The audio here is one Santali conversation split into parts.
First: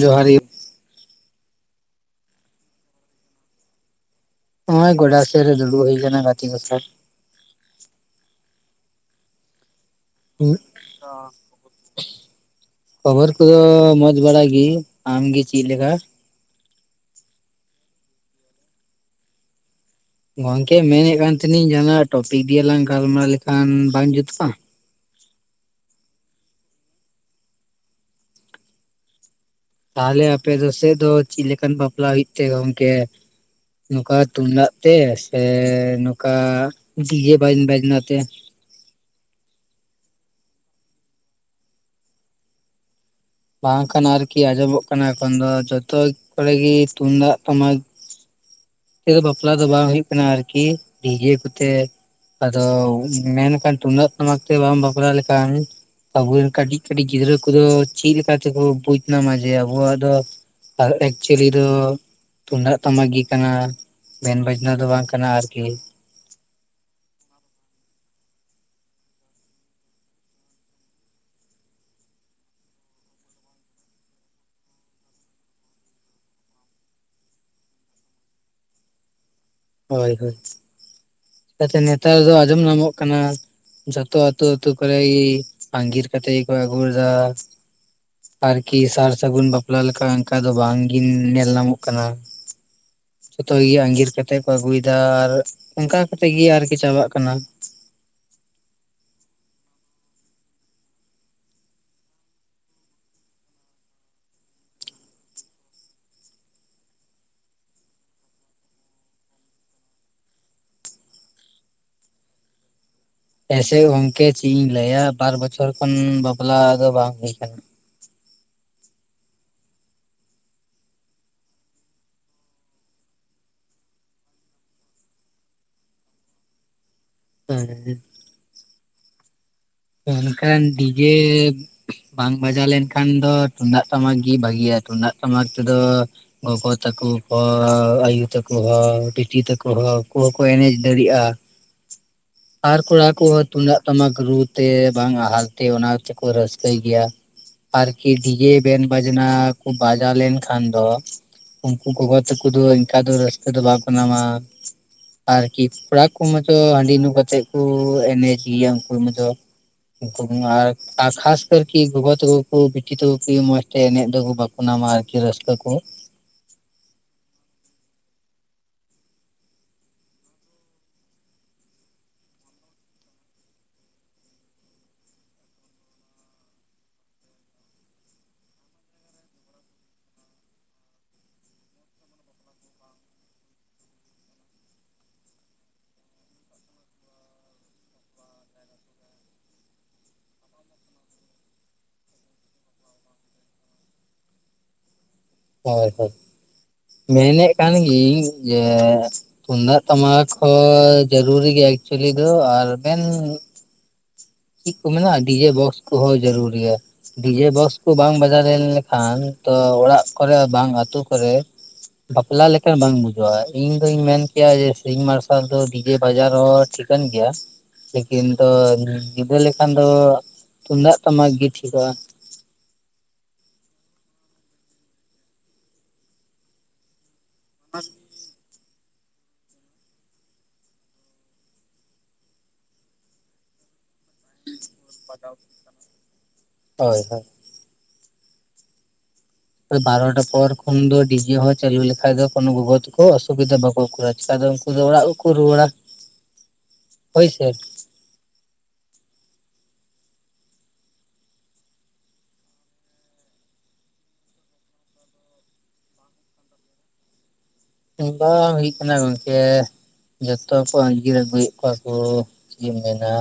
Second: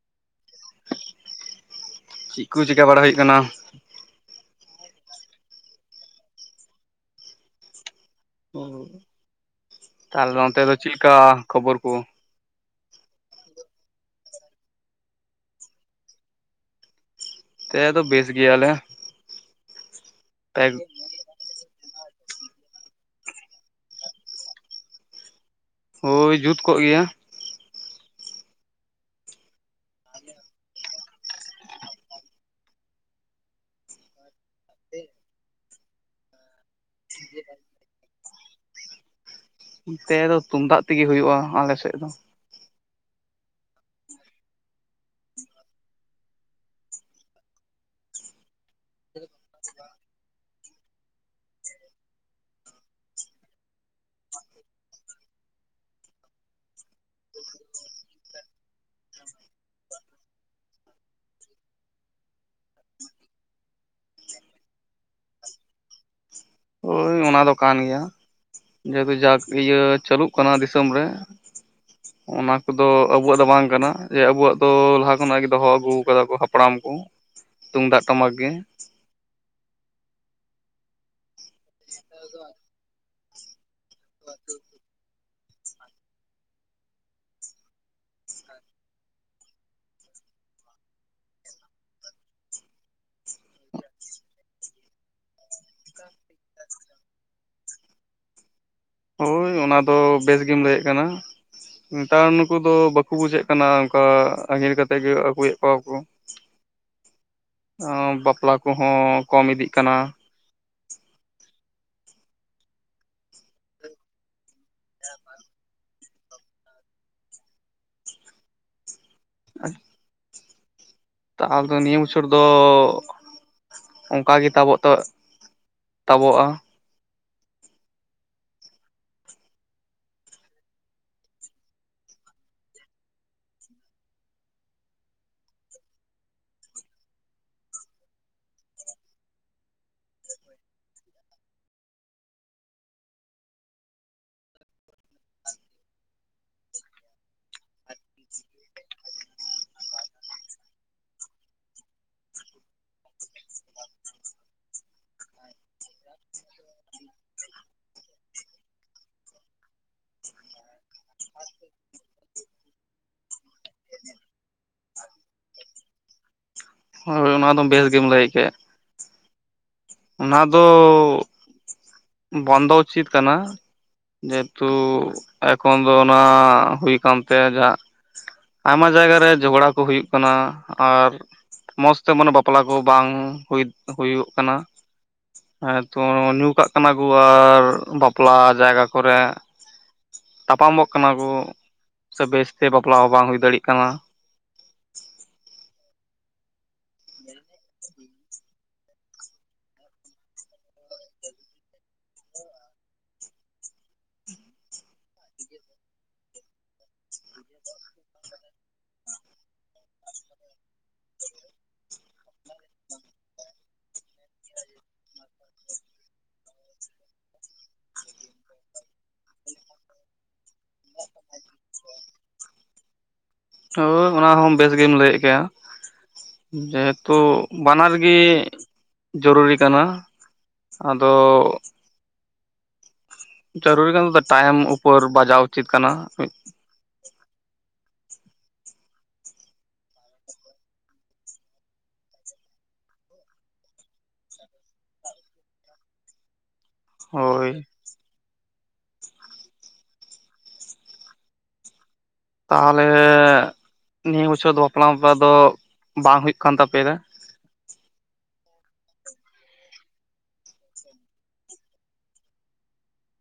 ᱡᱚᱦᱟᱨ ᱤᱭᱩ᱾ ᱪᱮᱫ ᱠᱩ ᱪᱤᱠᱟᱹ ᱵᱟᱲᱟᱭ ᱦᱩᱭᱩᱜ ᱠᱟᱱᱟ? ᱱᱚᱜᱼᱚᱭ ᱜᱚᱰᱟ ᱥᱮᱫ ᱨᱮ ᱫᱩᱲᱩᱵ ᱦᱩᱭ ᱠᱟᱱᱟ ᱜᱟᱛᱤ ᱠᱚ ᱥᱟᱶ᱾ ᱛᱟᱦᱚᱞᱮ ᱚᱱᱛᱮ ᱫᱚ ᱪᱮᱫ ᱞᱮᱠᱟ ᱠᱷᱚᱵᱚᱨ ᱠᱩ? ᱠᱷᱚᱵᱚᱨ ᱠᱚᱫᱚ ᱢᱚᱸᱡᱽ ᱵᱟᱲᱟ ᱜᱤ᱾ ᱟᱢᱜᱮ ᱪᱮᱫ ᱞᱮᱠᱟ? ᱛᱮ ᱫᱚ ᱵᱮᱥ ᱜᱮᱭᱟᱞᱮ᱾ ᱯᱮᱜ ᱜᱚᱝᱠᱮ ᱢᱮᱱᱮᱫ ᱠᱟᱱ ᱛᱟᱦᱮᱸᱤᱧ ᱡᱟᱦᱟᱱᱟᱜ ᱴᱚᱯᱤᱠ ᱫᱤᱭᱮᱞᱟᱟᱝ ᱜᱟᱞᱢᱟᱨᱟᱣ ᱞᱮᱠᱷᱟᱱ ᱵᱟᱝ ᱡᱩᱛᱩᱜᱼᱟ? ᱦᱳᱭ ᱡᱩᱛ ᱠᱚᱜ ᱜᱮᱭᱟ᱾ ᱛᱟᱦᱚᱞᱮ ᱟᱯᱮ ᱫᱚ ᱥᱮᱫ ᱫᱚ ᱪᱤᱫ ᱞᱮᱠᱟᱱ ᱵᱟᱯᱞᱟ ᱦᱩᱭᱩᱜ ᱛᱮ ᱜᱚᱝᱠᱮ? ᱱᱚᱠᱟ ᱛᱩᱢᱫᱟᱜ ᱛᱮ ᱥᱮ ᱱᱚᱠᱟ ᱰᱤᱡᱮ ᱵᱟᱡ ᱵᱟᱡᱱᱟ ᱛᱮ? ᱚᱱᱛᱮ ᱫᱚ ᱛᱩᱢᱫᱟᱜ ᱛᱮᱜᱮ ᱦᱩᱭᱩᱜ-ᱟ ᱟᱞᱮ ᱥᱮᱫ ᱫᱚ᱾ ᱵᱟᱝᱠᱷᱟᱱ ᱟᱨᱠᱤ ᱟᱸᱡᱚᱢᱚᱜ ᱠᱟᱱᱟ ᱮᱠᱷᱚᱱ ᱫᱚ ᱡᱚᱛᱚ ᱠᱚᱨᱮ ᱜᱤ ᱛᱩᱢᱫᱟᱜ, ᱴᱟᱢᱟᱠ, ᱛᱮᱫ ᱫᱚ ᱵᱟᱯᱞᱟ ᱫᱚ ᱵᱟᱝ ᱦᱩᱭᱩᱜ ᱠᱟᱱᱟ ᱟᱨᱠᱤ, ᱰᱤᱡᱮ ᱠᱚᱛᱮ᱾ ᱟᱫᱚ ᱢᱮᱱᱠᱷᱟᱱ ᱛᱩᱢᱫᱟᱹᱜ ᱴᱟᱢᱟᱠ ᱛᱮ ᱵᱟᱢ ᱵᱟᱯᱞᱟ ᱞᱮᱠᱷᱟᱱ, ᱟᱵᱚ ᱨᱮᱱ ᱠᱟᱹᱴᱤᱡ ᱠᱟᱹᱴᱤᱡ ᱜᱤᱫᱽᱨᱟᱹ ᱠᱚᱫᱚ ᱪᱮᱫ ᱞᱮᱠᱟ ᱛᱮᱠᱚ ᱵᱩᱡᱽ ᱱᱟᱢᱟ ᱡᱮ ᱟᱵᱚᱣᱟᱜ ᱫᱚ ᱟᱨ ᱮᱠᱪᱩᱭᱟᱞᱤ ᱫᱚ ᱛᱩᱢᱫᱟᱜ ᱴᱟᱢᱟᱠ ᱜᱮ᱾ ᱠᱟᱱᱟ ᱵᱮᱱ ᱵᱟᱡᱽᱱᱟ ᱫᱚ ᱵᱟᱝ ᱠᱟᱱᱟ ᱟᱨᱠᱤ᱾ ᱦᱳᱭ ᱚᱱᱟ ᱫᱚ ᱠᱟᱱ ᱜᱮᱭᱟ ᱡᱮᱦᱮᱛᱩ ᱡᱟᱠ ᱤᱭᱟᱹ ᱪᱟᱹᱞᱩᱜ ᱠᱟᱱᱟ ᱫᱤᱥᱚᱢ ᱨᱮ ᱾ [inaudible] ᱚᱱᱟ ᱠᱚᱫᱚ ᱟᱵᱩᱣᱟᱜ ᱫᱚ ᱵᱟᱝ ᱠᱟᱱᱟ, ᱡᱮ ᱟᱵᱩᱣᱟᱜ ᱫᱚ ᱞᱟᱦᱟ ᱠᱷᱚᱱᱟᱜ ᱜᱮ ᱫᱚᱦᱚ ᱟᱹᱜᱩ ᱠᱟᱫᱟ ᱠᱚ ᱦᱟᱯᱲᱟᱢ ᱠᱚ᱾ ᱛᱩᱢᱫᱟᱜ ᱴᱟᱢᱟᱠ ᱜᱮ᱾ ᱦᱳᱭ ᱦᱳᱭ, ᱯᱟᱪᱮ ᱱᱮᱛᱟᱨ ᱫᱚ ᱟᱸᱡᱚᱢ ᱧᱟᱢᱚᱜ ᱠᱟᱱᱟ᱾ ᱡᱚᱛᱚ ᱟᱹᱛᱩ ᱟᱹᱛᱩ ᱠᱚᱨᱮ ᱜᱤ ᱟᱸᱜᱤᱨ ᱠᱟᱛᱮ ᱜᱮᱠᱚ ᱟᱜᱩ ᱞᱮ ᱫᱟ᱾ ᱟᱨᱠᱤ ᱥᱟᱨ ᱥᱟᱹᱜᱩᱱ ᱵᱟᱯᱞᱟ ᱞᱮᱠᱟ ᱚᱱᱠᱟ ᱫᱚ ᱵᱟᱝᱜᱤᱱ ᱱᱮᱞ ᱧᱟᱢᱚᱜ ᱠᱟᱱᱟ᱾ ᱡᱚᱛᱚ ᱜᱮ ᱟᱸᱜᱤᱨ ᱠᱟᱛᱮ ᱠᱚ ᱟᱹᱜᱩᱭᱮᱫᱟ ᱟᱨ ᱚᱝᱠᱟ ᱠᱟᱛᱮ ᱜᱤ ᱟᱨᱠᱤ ᱪᱟᱵᱟᱜ ᱠᱟᱱᱟ᱾ ᱦᱳᱭ, ᱚᱱᱟ ᱫᱚ ᱵᱮᱥ ᱜᱮᱢ ᱞᱟᱹᱭᱮ ᱠᱟᱱᱟ᱾ ᱛᱟᱣ ᱱᱩᱠᱩ ᱫᱚ ᱵᱟᱠᱚ ᱵᱩᱡᱮ ᱠᱟᱱᱟ, ᱚᱱᱠᱟ ᱟᱸᱜᱤᱨ ᱠᱟᱛᱮ ᱜᱮ ᱟᱹᱜᱩᱭᱮᱫ ᱠᱚᱣᱟ ᱠᱚ᱾ ᱚ, ᱵᱟᱯᱞᱟ ᱠᱚᱦᱚᱸ ᱠᱚᱢ ᱤᱫᱤᱜ ᱠᱟᱱᱟ᱾ ᱦᱮᱸᱥᱮ ᱜᱚᱝᱠᱮ ᱪᱤ ᱤᱧ ᱞᱟᱹᱭᱟ ᱵᱟᱨ ᱵᱚᱪᱷᱚᱨ ᱠᱷᱚᱱ ᱵᱟᱯᱞᱟ ᱫᱚ ᱵᱟᱝ ᱦᱩᱭ ᱟᱠᱟᱱᱟ ᱾ ᱛᱟᱦᱚᱞᱮ ᱱᱤᱭᱟᱹ ᱵᱚᱪᱷᱚᱨ ᱫᱚ᱾ ᱚᱝᱠᱟ ᱜᱮ ᱛᱟᱵᱚᱜ ᱛᱚ ᱛᱟᱵᱚᱜᱼᱟ, [unintelligible] ᱢᱮᱱᱠᱷᱟᱱ ᱰᱤᱡᱮ ᱵᱟᱝ ᱵᱟᱡᱟᱣ ᱞᱮᱱ ᱠᱷᱟᱱ ᱫᱚ ᱛᱩᱢᱫᱟᱜ ᱴᱟᱢᱟᱠ ᱜᱮ ᱵᱷᱟᱜᱤᱭᱟ ᱛᱩᱢᱫᱟᱹᱜ ᱴᱟᱢᱟᱠ ᱛᱮᱫᱚ ᱜᱚᱜᱚ ᱛᱟᱠᱚ ᱦᱚ, ᱟᱭᱳ ᱛᱟᱠᱚ ᱦᱚ, ᱵᱤᱴᱤ ᱛᱟᱠᱩ ᱦᱚ ᱩᱱᱠᱩ ᱦᱚᱸᱠᱚ ᱮᱱᱮᱡ ᱫᱟᱲᱤᱭᱟᱜᱼᱟ, ᱟᱨ ᱠᱚᱲᱟ ᱠᱚ ᱛᱩᱢᱫᱟᱜ ᱴᱟᱢᱟᱠ ᱨᱩ, ᱛᱮ ᱵᱟᱝᱟ ᱟᱨᱠᱤ ᱚᱱᱟ ᱛᱮᱠᱚ ᱨᱟᱹᱥᱠᱟᱹᱭ ᱜᱮᱭᱟ ᱾ ᱟᱨᱠᱤ ᱰᱤᱡᱮ ᱵᱮᱱ ᱵᱟᱡᱽᱱᱟ ᱠᱚ ᱵᱟᱡᱟᱣ ᱞᱮᱱᱠᱷᱟᱱ ᱫᱚ᱾ ᱩᱱᱠᱩ ᱜᱚᱜᱚ ᱛᱟᱠᱚ ᱫᱚ ᱤᱱᱠᱟ ᱫᱚ ᱨᱟᱹᱥᱠᱟᱹ ᱫᱚ ᱵᱟᱠᱚ ᱧᱟᱢᱟ᱾ ᱟᱹᱨᱠᱤ ᱠᱚᱲᱟ ᱠᱚ ᱢᱟᱛᱚ ᱦᱟᱺᱰᱤ ᱧᱩ ᱠᱟᱛᱮ ᱠᱚ ᱮᱱᱮᱡ ᱜᱮᱭᱟ ᱩᱱᱠᱩ ᱢᱟᱛᱚ ᱾ ᱩᱱᱠᱩ ᱠᱚᱢᱟ ᱟᱨ ᱠᱷᱟᱥ ᱠᱷᱟᱥ ᱛᱮ ᱴᱤ ᱜᱚᱜᱚ ᱛᱟᱠᱚ ᱠᱚ ᱵᱤᱴᱤ ᱛᱟᱠᱚ ᱠᱚ ᱤᱭᱟᱹ ᱢᱚᱡᱽ ᱛᱮ ᱮᱱᱮᱡ ᱫᱚᱠᱚ ᱵᱟᱠ ᱚᱱᱟ ᱢᱟ ᱟᱹᱨᱠᱤ ᱨᱟᱹᱥᱠᱟᱹ ᱠᱚ᱾ ᱦᱳᱭ, ᱚᱱᱟ ᱫᱚ ᱵᱮᱥ ᱜᱮᱢ ᱞᱟᱹᱭ ᱠᱮᱜ ᱾ ᱚᱱᱟ ᱫᱚᱻ ᱵᱚᱱᱫᱚ ᱩᱪᱤᱛ ᱠᱟᱱᱟ ᱾ ᱡᱮᱦᱮᱸᱛᱩ ᱮᱠᱷᱚᱱ ᱫᱚ ᱚᱱᱟ ᱦᱩᱭ ᱠᱟᱱ ᱛᱮ ᱡᱟᱦᱟᱸ᱾ ᱟᱭᱢᱟ ᱡᱟᱭᱜᱟ ᱨᱮ ᱡᱷᱚᱜᱽᱲᱟ ᱠᱩ ᱦᱩᱭᱩᱜ ᱠᱟᱱᱟ ᱟᱨ ᱢᱚᱸᱡᱽ ᱛᱮ ᱢᱟᱱᱮ ᱵᱟᱯᱞᱟ ᱠᱚ ᱵᱟᱝ ᱦᱩ ᱦᱩᱭᱩᱜ ᱠᱟᱱᱟ ᱾ ᱦᱮᱸᱛᱚ ᱧᱩ ᱠᱟᱜ ᱠᱟᱱᱟ ᱠᱚ ᱟᱨ ᱵᱟᱯᱞᱟ ᱡᱟᱭᱜᱟ ᱠᱚᱨᱮ᱾ ᱛᱟᱯᱟᱢᱚᱜ ᱠᱟᱱᱟ ᱠᱚ, ᱥᱮ ᱵᱮᱥ ᱛᱮ ᱵᱟᱯᱚᱞᱟ ᱦᱚᱸ ᱵᱟᱝ ᱦᱩᱭ ᱫᱟᱲᱮᱭᱟᱜ ᱠᱟᱱᱟ ᱾ ᱦᱳᱭ ᱦᱳᱭ, ᱧᱮᱞᱮᱫ ᱠᱟᱱ ᱜᱤᱭᱟᱹᱧ ᱡᱮ ᱛᱩᱢᱫᱟᱜ ᱴᱟᱢᱟᱠ ᱦᱚᱸ ᱡᱟᱹᱨᱩᱨᱤ ᱜᱮᱭᱟ ᱮᱠᱪᱩᱭᱮᱞᱤ ᱫᱚ ᱟᱨ ᱵᱮᱱ ᱪᱮᱫ ᱠᱚ ᱢᱮᱱᱟᱜ-ᱟ ᱰᱤᱡᱮ ᱵᱚᱠᱥ ᱠᱚᱦᱚᱸ ᱡᱟᱹᱨᱩᱲ ᱜᱮᱭᱟ ᱾ ᱰᱤᱡᱮ ᱵᱚᱠᱥ ᱠᱚ ᱵᱟᱝ ᱵᱟᱡᱟᱣ ᱞᱮᱱᱻ ᱠᱷᱟᱱ ᱛᱚ ᱚᱲᱟᱜ ᱠᱚᱨᱮ ᱵᱟᱝ ᱟᱹᱛᱩ ᱠᱚᱨᱮ᱾ ᱵᱟᱯᱚᱞᱟ ᱞᱮᱠᱟ ᱵᱟᱝ ᱵᱩᱡᱷᱟᱹᱜ-ᱟ, ᱤᱧ ᱫᱩᱧ ᱢᱮᱱ ᱠᱮᱭᱟ ᱡᱮ ᱥᱤᱧ-ᱢᱟᱨᱥᱟᱞ ᱫᱚ ᱰᱤᱡᱮ ᱵᱟᱡᱟᱣ ᱨᱮ ᱦᱚᱸ ᱴᱷᱤᱠ ᱠᱟᱱ ᱜᱮᱭᱟ, ᱞᱮᱠᱤᱱ ᱫᱚ ᱧᱤᱫᱟᱹ ᱞᱮᱠᱷᱟᱱ ᱫᱚ ᱛᱩᱢᱫᱟᱜ ᱴᱟᱢᱟᱠ ᱜᱮ ᱴᱷᱤᱠᱚᱜ ᱟ ᱾ ᱦᱳᱭ, ᱚᱱᱟ ᱦᱚᱸ ᱵᱮᱥ ᱜᱮᱢ ᱞᱟᱹᱭᱮᱫ ᱜᱮᱭᱟ ᱾ ᱡᱮ ᱦᱮᱸᱛᱩ ᱵᱟᱱᱟᱨ ᱜᱮ ᱡᱚᱨᱩᱨᱤ ᱠᱟᱱᱟ, ᱟᱫᱚ ᱡᱚᱨᱩᱨᱤ ᱠᱟᱱᱟ ᱛᱚ ᱴᱟᱭᱮᱢ᱾ [inaudible] ᱦᱳᱭ ᱦᱳᱭ ᱾ ᱵᱟᱨᱚᱴᱟ ᱯᱚᱨ ᱠᱷᱚᱱ ᱫᱚ ᱰᱤᱡᱮ ᱦᱚᱸ ᱪᱟᱹᱞᱩ ᱞᱮᱠᱷᱟᱡ ᱫᱚ ᱠᱚᱱᱚ ᱜᱚᱜᱚ ᱛᱟᱠᱚ ᱚᱥᱩᱵᱤᱫᱟ ᱵᱟᱠᱚ ᱠᱩᱨᱟᱣᱟ, ᱪᱮᱠᱟ ᱫᱚ ᱩᱱᱠᱩ ᱫᱚ ᱚᱲᱟᱜ ᱠᱚ ᱠᱚ ᱨᱩᱣᱟᱹᱲᱟ᱾ ᱦᱳᱭ᱾ ᱛᱟᱦᱚᱸᱞᱮ ᱱᱤᱭᱟᱹ ᱵᱚᱪᱷᱚᱨ ᱫᱚ ᱵᱟᱯᱞᱟ ᱢᱟᱯᱞᱟ ᱫᱚ ᱵᱟᱝ ᱦᱩᱭᱩᱜ ᱠᱟᱱ ᱛᱟᱯᱮ ᱫᱟ᱾ ᱵᱟᱝ ᱦᱩᱭᱩᱜ ᱠᱟᱱᱟ ᱜᱚᱝᱠᱮ᱾ ᱡᱷᱚᱛᱚ ᱠᱚ ᱟᱸᱜᱤᱨ ᱟᱹᱜᱩᱭᱮᱫ ᱠᱚᱣᱟ ᱠᱚ ᱪᱮᱫ ᱮᱢ ᱢᱮᱱᱟ᱾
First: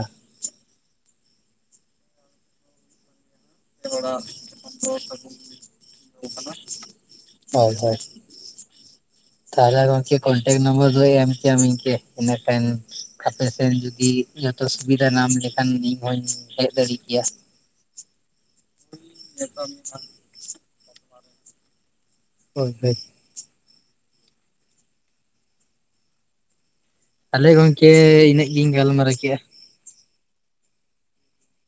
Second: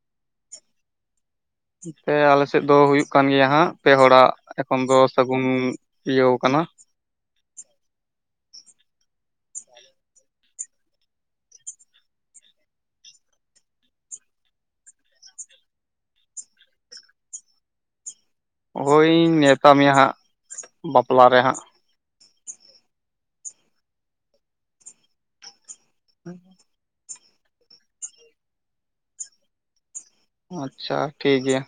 ᱯᱮ ᱟᱞᱮᱥᱮᱫ ᱫᱚ ᱦᱳᱭ ᱠᱟᱱ ᱜᱮᱭᱟ ᱦᱟᱸᱜ ᱯᱮ ᱦᱚᱲᱟᱜ ᱮᱠᱷᱚᱱ ᱫᱚ ᱥᱟᱹᱜᱩᱱ ᱤᱭᱟᱹ ᱠᱟᱱᱟ᱾ ᱦᱳᱭ ᱦᱳᱭ᱾ ᱛᱟᱦᱚᱸᱞᱮ ᱜᱚᱝᱠᱮ ᱠᱚᱱᱴᱮᱠ ᱱᱚᱢᱵᱟᱨ ᱫᱚ ᱮᱢ ᱠᱮᱭᱟᱢ ᱤᱧᱠᱮ ᱤᱱᱟᱹ ᱠᱷᱟᱱ ᱟᱯᱮ ᱥᱮᱱ ᱡᱩᱫᱤ ᱡᱷᱚᱛᱚ ᱥᱩᱵᱤᱫᱷᱟ ᱧᱟᱢ ᱞᱮᱠᱷᱟᱱ ᱤᱧ ᱦᱚᱧ ᱦᱮᱸᱡ ᱫᱟᱲᱮ ᱠᱮᱭᱟ᱾ ᱦᱳᱭᱤᱧ ᱱᱮᱶᱛᱟ ᱢᱮᱭᱟ ᱦᱟᱸᱜ ᱵᱟᱯᱞᱟ ᱨᱮ ᱦᱟᱸᱜ᱾ ᱦᱳᱭ ᱦᱳᱭ, [unintelligible] ᱛᱟᱦᱚᱸᱞᱮ ᱜᱚᱝᱠᱮ ᱤᱱᱟᱹᱜ ᱜᱤᱧ ᱜᱟᱞᱢᱟᱨᱟᱣ ᱠᱮᱫ-ᱟ ᱟᱪᱪᱷᱟ ᱴᱷᱤᱠ ᱜᱮᱭᱟ᱾